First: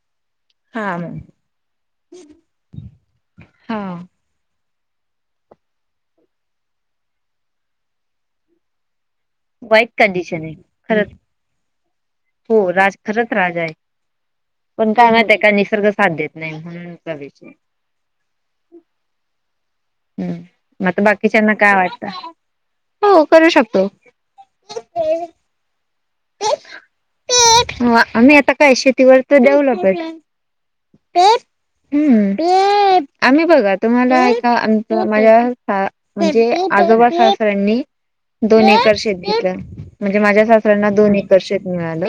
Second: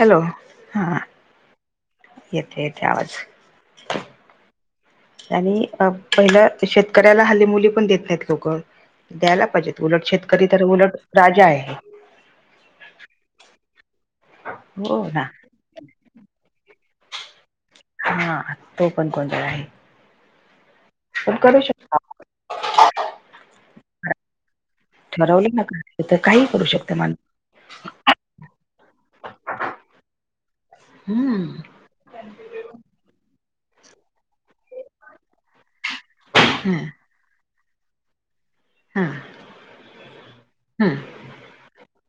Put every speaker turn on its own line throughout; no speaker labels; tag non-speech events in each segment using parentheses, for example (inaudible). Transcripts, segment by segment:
Hello हा, येते येते आवाज.
हा
आणि अ पहिलं शेतकऱ्याला हल्ली मुली पण देत नाहीत लोकं. द्यायला पाहिजेत
वाईट
उलट.
कंडिशन
शेतकरी
आहे
तर उलट
खरंच
राजा आहे.
हो राज खरंच राजा आहे. पण
हो
काय
ना
माहीत का निसर्ग साथ देत नाही. म्हणूनचा विषय
हा, तो पण गोधळ आहे.
हम्म, नातं
पण
बाकीच्याना
करू
काय
शकता
वाटत? हो करू शकतो.
ठरवले मग त काही करू शकते मानु
आम्ही आता काय शेतीवर तर डेव्हलप
हम्म,
ह आम्ही बघा तुम्हाला एका आमचं माझ्या म्हणजे
हम्म
आजोबा सासऱ्यानी दोन एकर शेत घेतलं. म्हणजे माझ्या सासऱ्यांना दोन एकर शेत मिळालं.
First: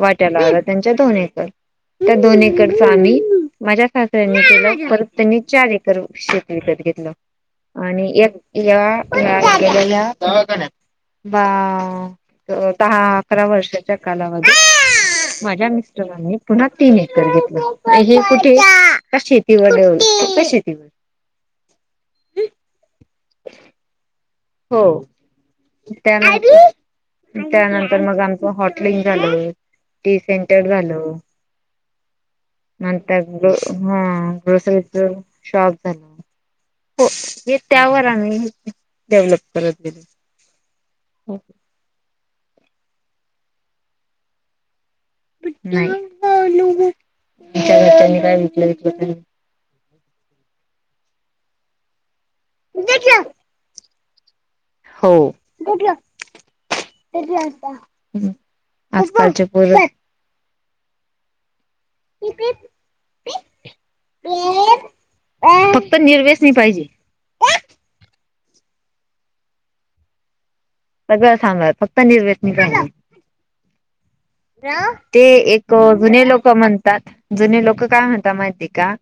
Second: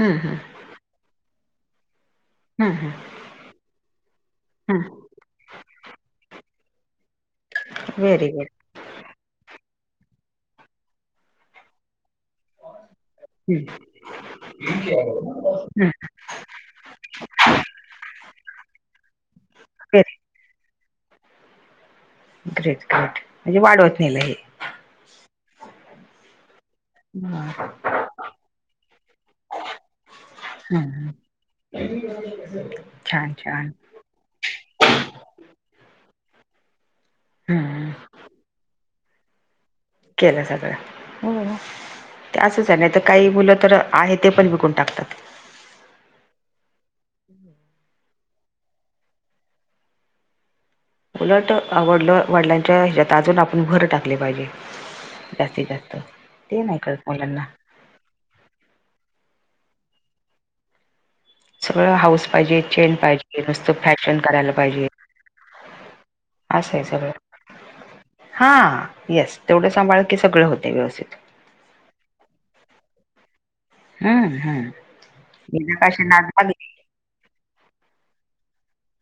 हम्म
वाट्याला आलं त्यांच्या दोन एकर. त्या दोन एकरच
हम्म
आम्ही माझ्या सासऱ्यांनी
हम्म
केलं पर त्यांनी चार एकर शेत विकत घेतलं. आणि
व्हेरी
एक
गुड
या कुणा गेलेल्या दवाखान्यात बा दहा अकरा वर्षाच्या कालावधी माझ्या मि
हम्म
प्रमाणे पुन्हा तीन एकर घेतलं. हे कुठे शेती वर
व्हेरी
फक्त शेती
ग्रेट ग्रेट म्हणजे वाढवत नेलं हे.
हो त्यान त्यानं तर मग आमचं हॉटलिंग झालं. टी सेन
हा हा, (unintelligible)
नंतर ग हा ग्रोसरीच शॉप झालं. हो हे
हम्म
त्यावर आम्ही डेव्हलप करत (unintelligible)
केलं सगळं ते असंच आहे. नाही त काही बोलं तर, आहे ते पण विकून टाकतात.
नाही तुमच्या घरच्यांनी काय विकलं विकलं करे.
उलट आवडलं वडिलांच्या ह्याच्यात
नाही.
अजून आपण भर टाकले पाहिजे.
हो.
जास्तीत जास्त, ते नाही कळत मुलांना.
हहं आजकालचे पोर
सगळं हाऊस पाहिजे. चेन पाहिजे. नुसतं फॅशन करायला पाहिजे.
फक्त निर्वेसनी
असं आहे
पाहिजे.
सगळं हा येस, तेवढं सांभाळ की सगळं होते व्यवस्थित.
ग सांभाळल फक्त निर्वेसनी (unintelligible)
हम्म हम्म
(unintelligible) ते एक
विनाकाशी नाद
जुने लोक
लागली
म्हण तात. जुने लोक काय म्हणता माहिती का?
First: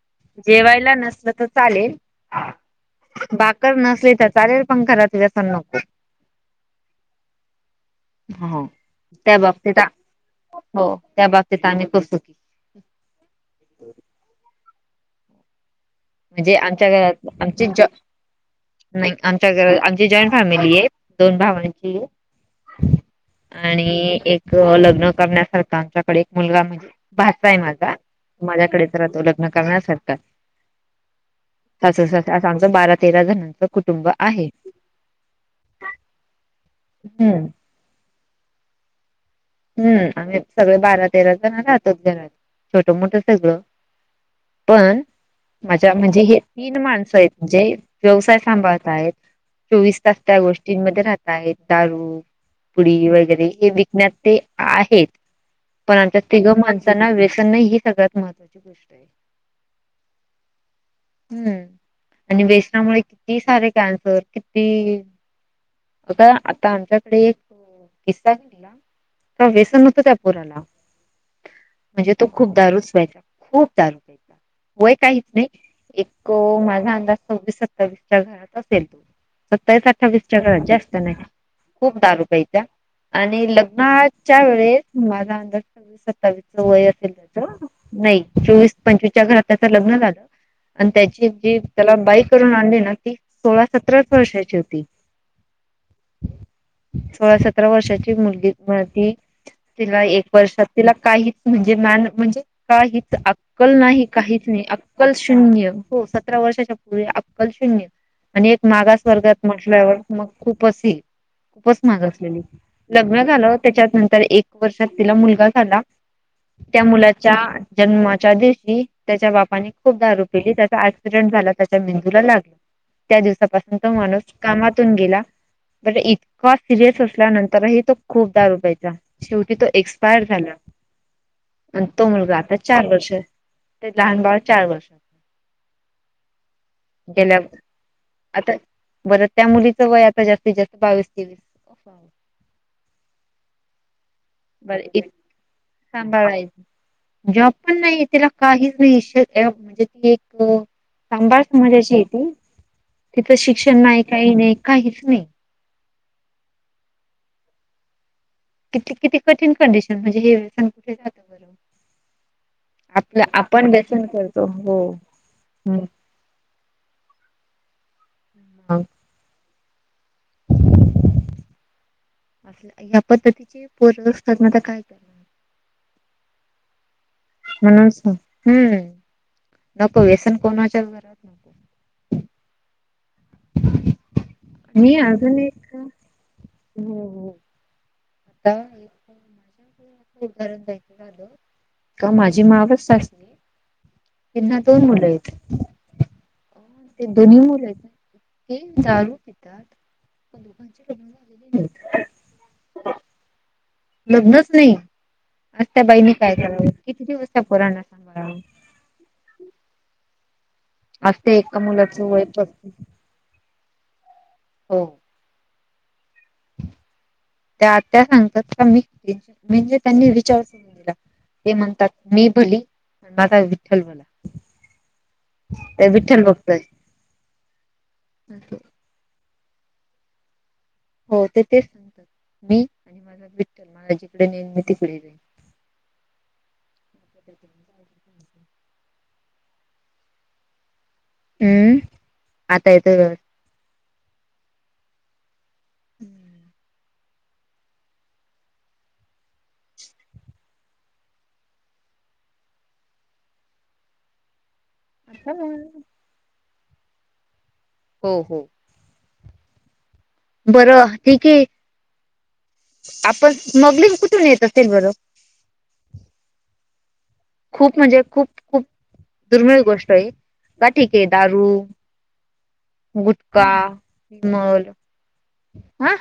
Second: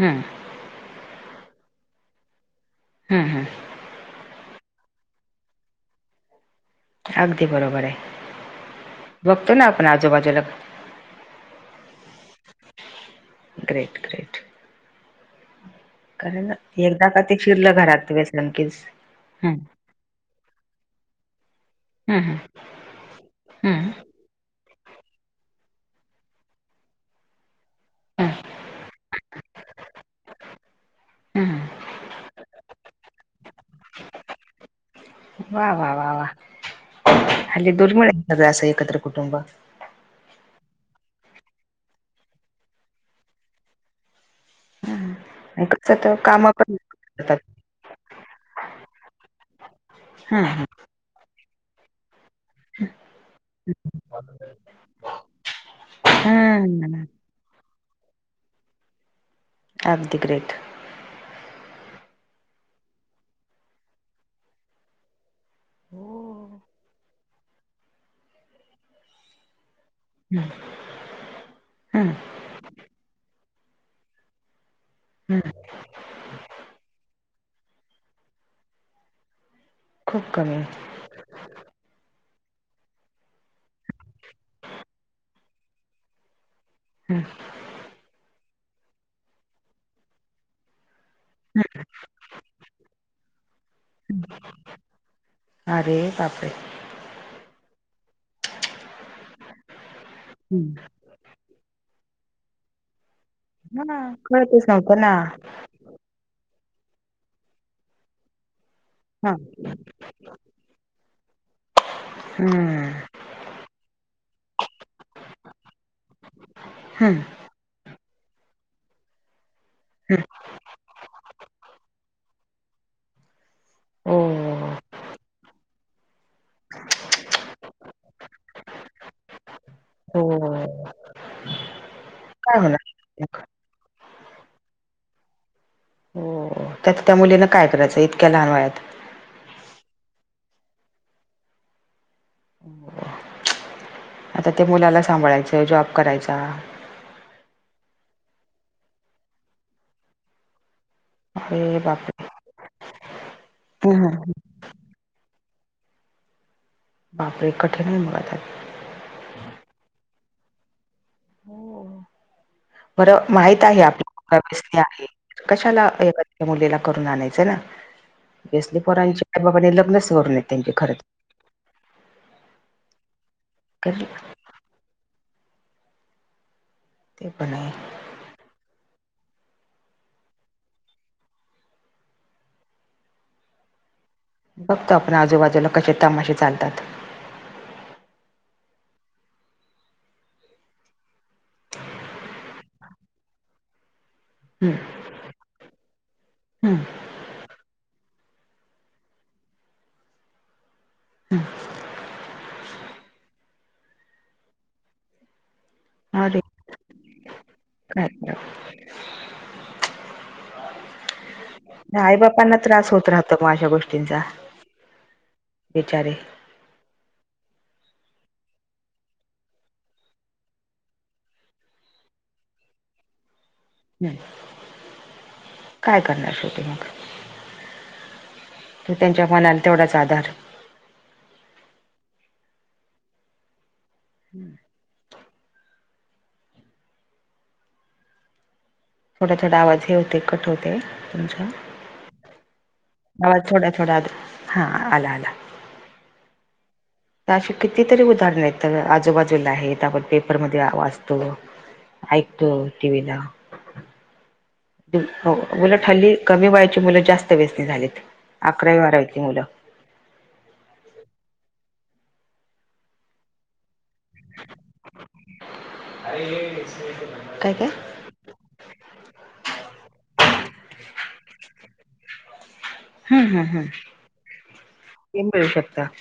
हम,
जेवायला नसलं त चालेल.
हम्म हम्म
बाकर नसले त चालेल. पण घरात व (unintelligible) नको.
अगदी बरोबर आहे.
हो त्या
बघतो ना
बाबतीत
आपण आजूबाजूला
हो त्या बाबतीत आम्ही करतो की,
ग्रेट ग्रेट कारण
म्हणजे आमच्या
एकदा का
घरात
ते
आमचे
शिरलं घरात व्यसन कीच
आमच्या
हम्म
घरात आमची जॉईंट फॅमिली आहे. दोन भावांची
हम्म हम्म हम्म
आणि एक- लग्न करण्यासारखा आमच्याकडे एक मुलगा म्हणजे भाात आहे माझा.
हम्म
माझ्याकडे तर रा तो लग्न करण्यासारखं-
हम्म
सासु सासरे असं आमचं बारा तेरा जणांचं कुटुंब आहे.
वा वा वा वा
हम्म
हल्ली दुर्मिळ आहे सगळं असं एकत्रकुटुंब.
हम् आणि् सगळे बारा तेरा जण राहतच जण छोट मोठ सगळं. पण माझ्या
कसं तर
म्हणजे हे
काम पण
तीन माणसं
करतात
आहेतण जे व्यवसाय सांभाळत आहेत. चोवीस तास त्या
हम्म
गोष्टींमध्ये राहत आहेत दारू पुडी वगैरे हे विकण्यात, ते आहेत. पण आमच्या तिघं
हम्म
माणसांना व्यसन नाही ही सगळ्यात महत्त्वाची गोष्ट आहे.
अगदी ग्रेट.
हम्म आणि वेसनामुळे किती सारे कॅन्सर किती.
हो
आता आमच्याकडे एक किस्सा गला त व्यसन होत त्या (inaudible)
हम्म
मुलाला
हम्म
म्हणजे तो खूप दारूच प्यायचा खूप दारू प्यायचा. वय काहीच नाही.
हम्म
एक माझा अंदाज सव्वीस सत्तावीसच्या घरात असेल तो सत्तावीस असेल. अठ्ठावीस
खूप
च्या
कमी
घरात
हम्म
जास्त नाही, खूप दारू प्यायचा. आणि लग्नाच्या वेळेस माझा अंदाज सव्वीस सत्तावीसच वय असेल
हम्म
त्याच नाही चोवीस पंचवीसच्या घरात त्याचं लग्न झालं. आणि त्याची जी
हम्म
त्याला बाय करून आणली ना ती सोळा सतराच वर्षाची होती.
अरे बापरे!
सोळा सतरा वर्षाची मुलगी तिला एक वर्षात
हम्म
तिला काही- म्हणजे म्हणजे का अक्कल
हा
नाही काही नाही
कळतच
अ-
नव्हतं ना
सतरा वर्षाच्या अक्कल शून आणि मा
हा
स्वर्गात म्हटल्यावर मग खूप, खूपच महाग असलेली
हम्म
लग्न झालं त्याच्यात नंतर एक वर्षात तिला मुलगा झाला. त्या
हम्म
मुलाच्या जन्माच्या दिवशी त्याच्या बापानी खूप दारू पली त्याचा ऍक्सिडेंट झाला त्याच्या मेंदूला लागला. त्या दिवसापासून तो
हो
माणूस कामातून गेला. बरे इतका सिरियस असल्यानंतरही तो खूप दारुपायचा. शेवटी तो
हो
एक्सपायर झाला आणि तो मुलगा आता
काय
चार
होणार
वर्षांचा.
मग?
ते लहान बाळ चार वर्षाच.
हो त्यात त्या मुलीना काय करायचं इतक्या लहान
आता
वयात
बरं त्या मुलीचं वय आता जास्तीत जास्त बावीस- तेवीस. होा (inaudible)
आता ते
बर
मुलाला
इत
सांभाळायचं जॉब करायचा.
सांभाळायचं जॉब पण नाही त्याला काहीच नाही म्हणजे ती एक सांभळ स
अरे
मजाची
बापरे
येते तिथं शिक्षण नाही
हम्म
काही नाही काहीच नाही
बापरे कठीण आहे मग आता
किती किती कठीण कंडिशन, म्हणजे हेन कुठे जात बरोब
हो. बरं माहित आहे, आपला मुलगा
करतो हो
व्यसनी आहे.
मग
कशाला हे करा त्या मुलीला करून आणायचं ना. व्यसनी पोरांच्या आई बाबांनी, लग्नच करू नये त्यांची खरं.
ह्या पद्धतीची पोरं असतात, मग काय? करणार
ते पहा.
म्हणून सांगते, हम्म नको व्यसन कोणाच्याच घरात न
बघतो
आणि
आपण
अजून
आजूबाजूला
एक
कसे तमाशे चालतात.
हो हो. (unintelligible) उदाहरण द्यायचं झालं, का माझी मावस सासूये त्यांना दोन मुलं आहेत.
हा.
दोन्ही मुलं ते दारू पितात? दोघांची लग्न झालेली नाहीत. (unintelligible) लग्नचं नाही? आता त्या बाईनी
हम्म
काय
अरे
करावे? किती दिवस त्या पोरांना
काय
सांभाळावं. आज ते एका
त्या
मुलाचं वय
आईबापांना
पस्तीस
त्रास होत राहतो, मग अशा गोष्टींचा.
हो.
बिचारे.
त्या आत्या सांगतात का, मी म्हणजे त्यांनी विचारणं सोडून दिलं. ते म्हणतात, मी भली माझा विठ्ठल भला.
हम्.
त्या
काय
विठ्ठल
करणार?
बघतोय
शेवटी मग. तर त्यांच्या मनाला तेवढाच आधार.
हो ते तेच सांगतात, मी आणि माझा विठ्ठल मला जिकडे नेईन मी तिकडे जाईन. (unintelligible)
थोडा थोडा आवाज हे होतोय, कट होतोय. तुमचा
हम्म आता येतोय व्यवस्थित.
आवाज थोडा थोडा, हा आला आला.
हम्म (inaudible)
तर अशी कितीतरी उदाहरणं आहेत, आजूबाजूला आहेत, आपण पेपरमध्ये आ वाचतो. ऐकतो टि. व्ही. ला. हो, उलट हल्ली कमी वयाची मुलं जास्त व्यसनी झालेत.
हो हो.
अकरावी, बारावीतली मुलं
बरं ठीक आहे, आपण स्मगलिंग कुठून येत असेल बरं?
(unintelligible)
खूप म्हणजे खूप खूप दुर्मिळ गोष्ट आहे. बरं ठीक आहे, दारू
हम्म हम्म
गुटखा,
हम्म
(unintelligible)
(unintelligible) मिळू शकता.
हा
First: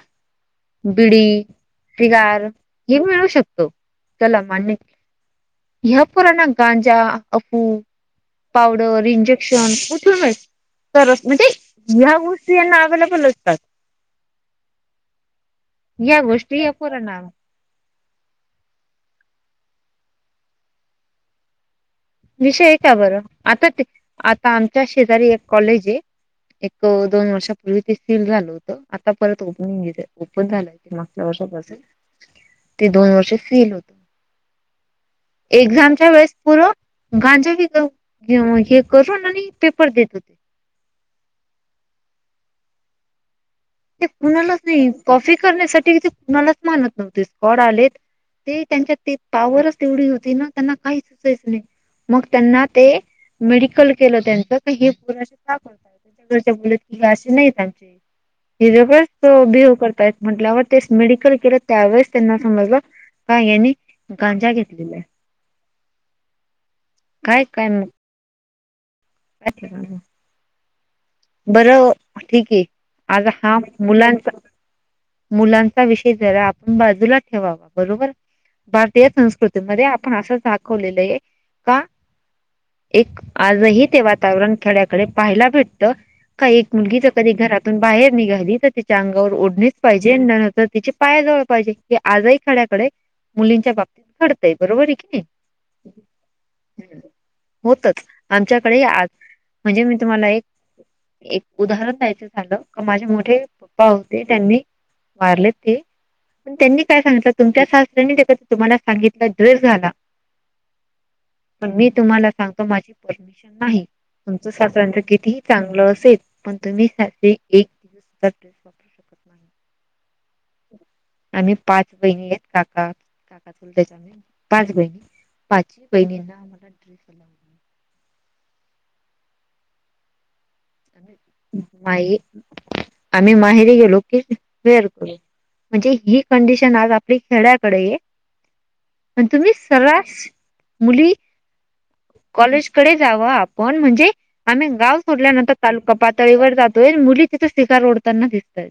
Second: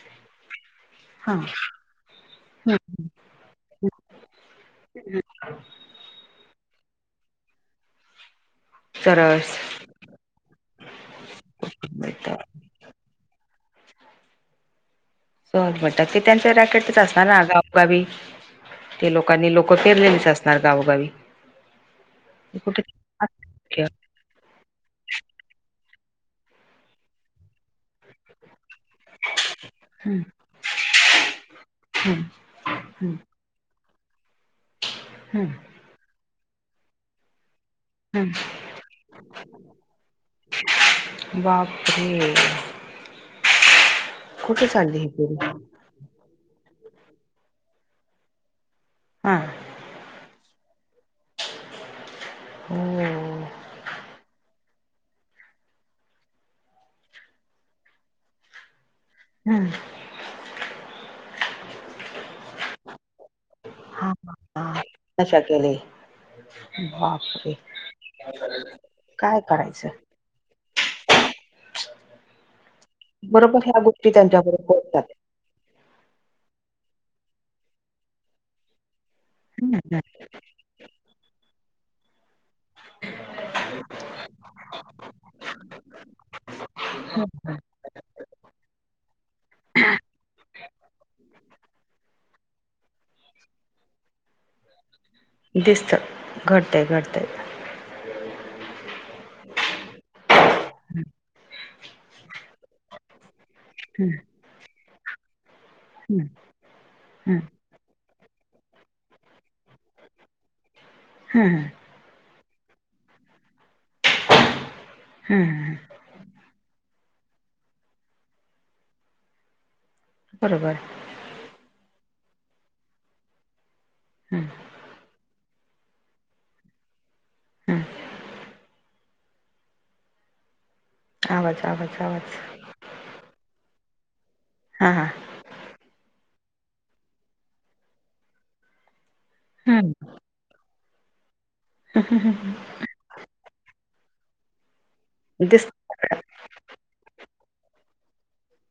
बिडी सिगार हे मिळू शकतो. चला मान्य ह्या पोरांना, गांजा, अफू पावडर,
चरस
इंजेक्शन कुठून तरच म्हणजे ह्या
मिळतं.
गोष्टी यांना अव्हेलेबल असतात.
म्हणून म्हणतात. ते
या
त्यांच्या
गोष्टी या
रॅकेटच
पोरांना
असणार ना आगाऊ गावी, ते लोकांनी लोकं पेरलेलीच असणार गावोगावी.
विषय हे
कुठे
का बरं? आता ते
हम्म
आता आमच्या शेजारी एक कॉलेज हे एक-दोन वर्षापूर्वी ते सील झालं होतं. आता परत ओपन हुन गेल, ओपन झालं मागच्या वर्षापासून.
हम्म
ते दोन
हम्म
वर्ष सील होतं.
हम्म
एक्सामच्या वेळेस पोरं गांजा विकत हे
हम्म
मग हे करून आणि पेपर देतेत.
बापरे!
ते कुणालाच
कुठे
नाही,
चालली ही
कॉफी
पोरी?
करण्यासाठी ते कुणालाच मानत नव्हते. स्कॉड आलेत ते त्यांच्यात ते
हा
पाॉवरच तेवढी होती ना, त्यांना काही पेस नय. मग त्यांना ते
हो.
मेडिकल केलं त्यांच हे केल्यानं काय होतं? (unintelligible) अशे नाहीयेत त्यांचे. इथं पण तो
हं,
बिऊ करत्यात. म्हंटल्यावर तेच मेडिकल केलं त्यांवेळेस त्यांना समजलं, का ह्यांनी
हां हा, नशा केले.
काय
बापरे!
काय मग
काय करायचं?
बरं ठीक हे आता हा
बरोबर ह्या गोष्टी
मुलांचा
त्यांच्या बरोबर घडतात
मुलांचा विषय जरा आपण बाजूला ठेवावं, बरोबर भारतीय संस्कृ ती मध्ये आपण असं दाखवलेलं हे, का? एक आजही ते वातावरण खेड्याकडे पाहायला भेटतं, का एक मुलगी जर कधी घरातून बाहेर निघाली तर तिच्या अंगावर ओढणीच पाहिजे, अन नजर तर तिची पाया जवळ पाहिजे. ते आजही खड्याकडे मुलींच्या बाबतीत घडतंय, बरोबर आहे की नही?
दिसतं, घडतंय घडतंय.
होतच, आमच्याकडे ही आज म्हणजे मी तुम्हाला एक- एक उदाहरण द्यायच झालं, तर माझे मोठे पप्पा होते त्यांनी वारलेत ते
हम्म
पण त्यांनी काय सांगितलं,
हम्म
तुमच्या सासऱ्यांनी तुम्हाला सांगितल ड्रेस घाला. (inaudible) पण मी तुम्हाला सांगतो माझी परमिशन नाही. तुमचं सासऱ्याचं कितीही
हम्म
चांगलं असेल, पण तुम्ही साधी एक (unintelligible)
बरोबर.
आम्ही पाच बहिणी आहेत काका- काका चुलत्याच्या
ह्म.
पाच बहिणी, पाच बहिणींना आम्हाला (unintelligible)
हं. आवाज आवाज आवाज
(unintelligible) आम्ही माहेरी गेलो की वेअर
हा हा
कर म्हणजे ही कंडिशन आज आपली खेड्याकडे ये अन तुम्ही
हम्म
सरास मुली कॉलेज कडे जावा आपण म्हणजे आम्ही गाव सोडल्यानंतर
दिसत
ऐका पातळेवर जातोय अन मुली तिथं सिगार ओडतांना दिसतंय.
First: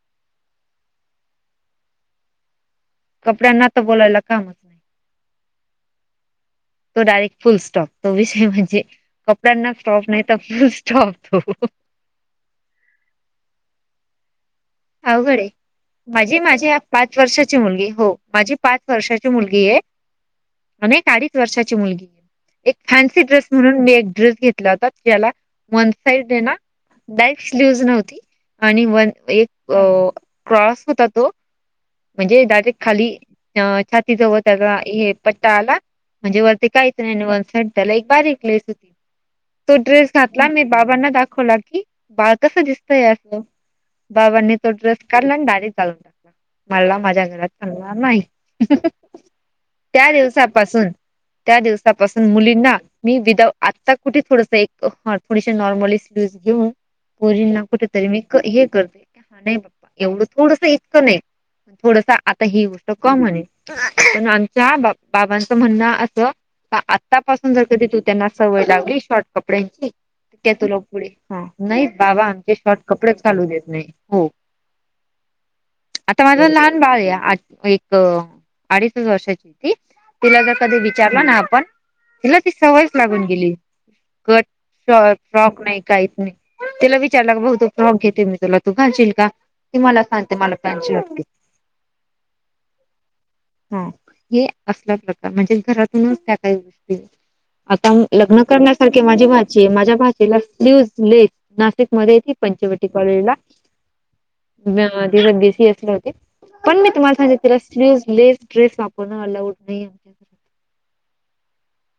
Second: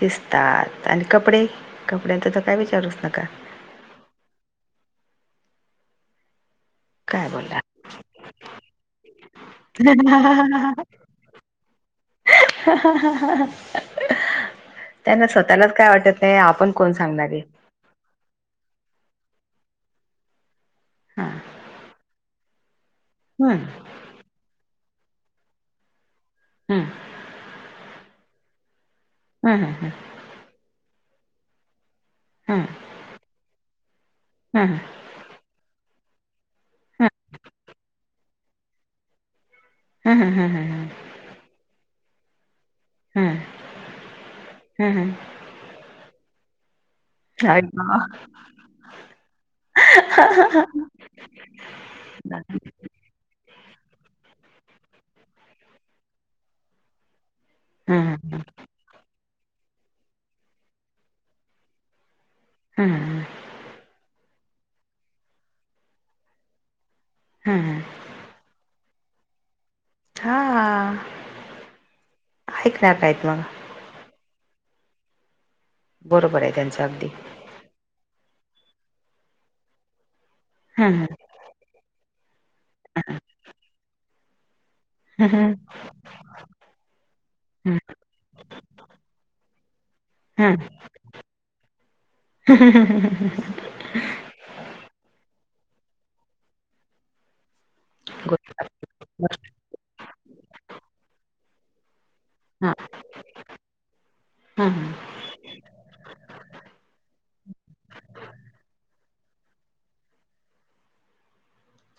दिसतात आणि कपडे कपड्यांच तर काय विचारूच नका.
कपड्यांना ना तर बोलायला कम
(inaudible)
तो
काय
डायरेक्ट फुल
बोलला
स्टॉप, तो विषय म्हणजे कपड्यांना स्टॉप नाही तर फुल स्टॉप.
(unintelligible)
अवघंड आहे
स्वतःलाच काय वाटत नाही
माझे
आपण
माझे
कोण
पांच
सांगणार आहे
वर्षाचे मुलंगी हो माझी पांच वर्षाची मुलंगी आहे आणि एक
हा
अडीच वर्षाची मुलंगी आहे एक फॅन्सी ड्रेस
हम्म
म्हणूंन मी एक ड्रेस घेतलां होतां ज्यांला वंन साईड हे नां
हम्मं
ब्लॅक स्लिव नव्हती आणि वंन एक
हम्म हम्म हम्म
क्रॉस होतां तो म्हणजे
हम्म
डायरेक्ट खांली छातीचा
हम्म
वरती हे पट्टां आंला म्हणजे ते कांहींच नाहीं वंनड त्यांला एक बारीक लेसं होती तो ड्रेस
हा हा हा
घांतला मी
हा
बाबांना दाखवला की बाळं कसं दिस
हा
असं बाबांनी तो
हा हा
ड्रेस काढलां आणि डायरेक्ट जाळूंन टाकलां मलां माझ्यां घरांत
हा
चालणारं नाहीं त्यां दिवसांपासून त्यां दिवसांपासून मुलींना मी विदांउ आंता कुठे थोडसं एक थोडीस नॉर्मल स्लिव घेऊंन पोरी नां
हा
कुठेतरी मी हे करते हां नाहीं एवढं थोडंसं इतकं नाहीं प थोडंसं आंता ही
हा
गोष्टं की
हा
म्हणेल पणं आमच्या बाबांचं म्हणणं असं आंतापासून जरं कधीं
हा
तूं त्यांना सवंय लावलीस शॉर्ट कपड्यांची केतू लॉक पुढे हां नाहीं बाबां आमचे शॉर्ट
ऐकणार
कपडेच
नाहीत मग
घालूं देतं नाहीं हो आंता
बरोबर
माझं
आहे
लहांन
त्यांचं
बाळं
अगदी
आहे आं एक अडीचंच वर्षाची होती तिलां जरं कधीं
हा हा
विचारलं नां आपणं तीलां ती सवयंच लागूंन गेली कंट फॉ
हा
फ्रॉक नाहीं कांहींच नाहीं तिलां विचांरला बघं तो
हा
फ्रॉक घेते मी तुलां घांलशील कां ती मलां सांगते
हा
मलां पँट शर्ट घे हां हे असल्यां प्रकारे म्हणजे घरातूंनचं त्यां कांहीं गोष्टी आंता लग्नं करण्यांसारखे माझी भाची आहे माझ्यां भाचीलां स्लीवलेस नाशिकमध्यें ती पंचवटी कॉलेज लां
हा
ति आंधी बीसीएसलां होती पणं मी तुम्हांला सांगित तिलां स्लीवलेस ड्रेस वापरणं अलांऊड नाहीं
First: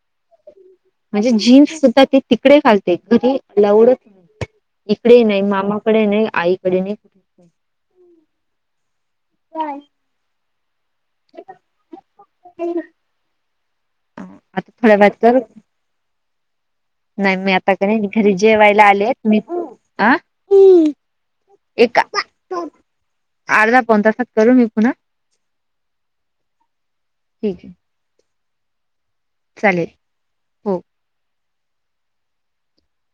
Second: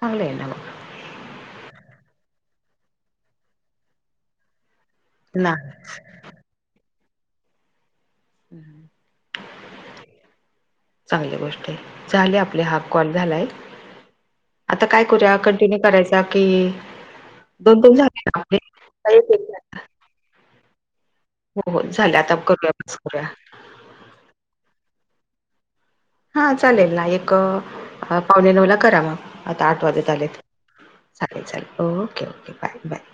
चांगलं आहे नं मं
म्हणजे जीन्स सुद्धां तिकडे घालते घरी अंल्लावुंड नाहीं ईकडे नाहीं
ना
मामांकडे नाहीं आईकडे नाहीं
हम्मं
कायं
चांगली गोष्टं आहे झाले आपले हांफ कॉल झालांय
आता
आंता
थोड्या
कायं
वेळात
करूंया कंटिन्यू करांयचा कि
नाहीं मी आंता की घरी जेवांयला आले
एक
मी
एक झाला?
हां
हो हो झाल्यां आंता उद्याचं करूंयाचं करूनया
अर्धा पाऊण तासांत करूं मी पुन्हां
हां चालेल नां एक
ठीक आहे
पावणे नऊ लां करां मंग आंता आंठ
चालेल
वाजतं आलेत
हो.
अच्छा ओके ओके बांय बांय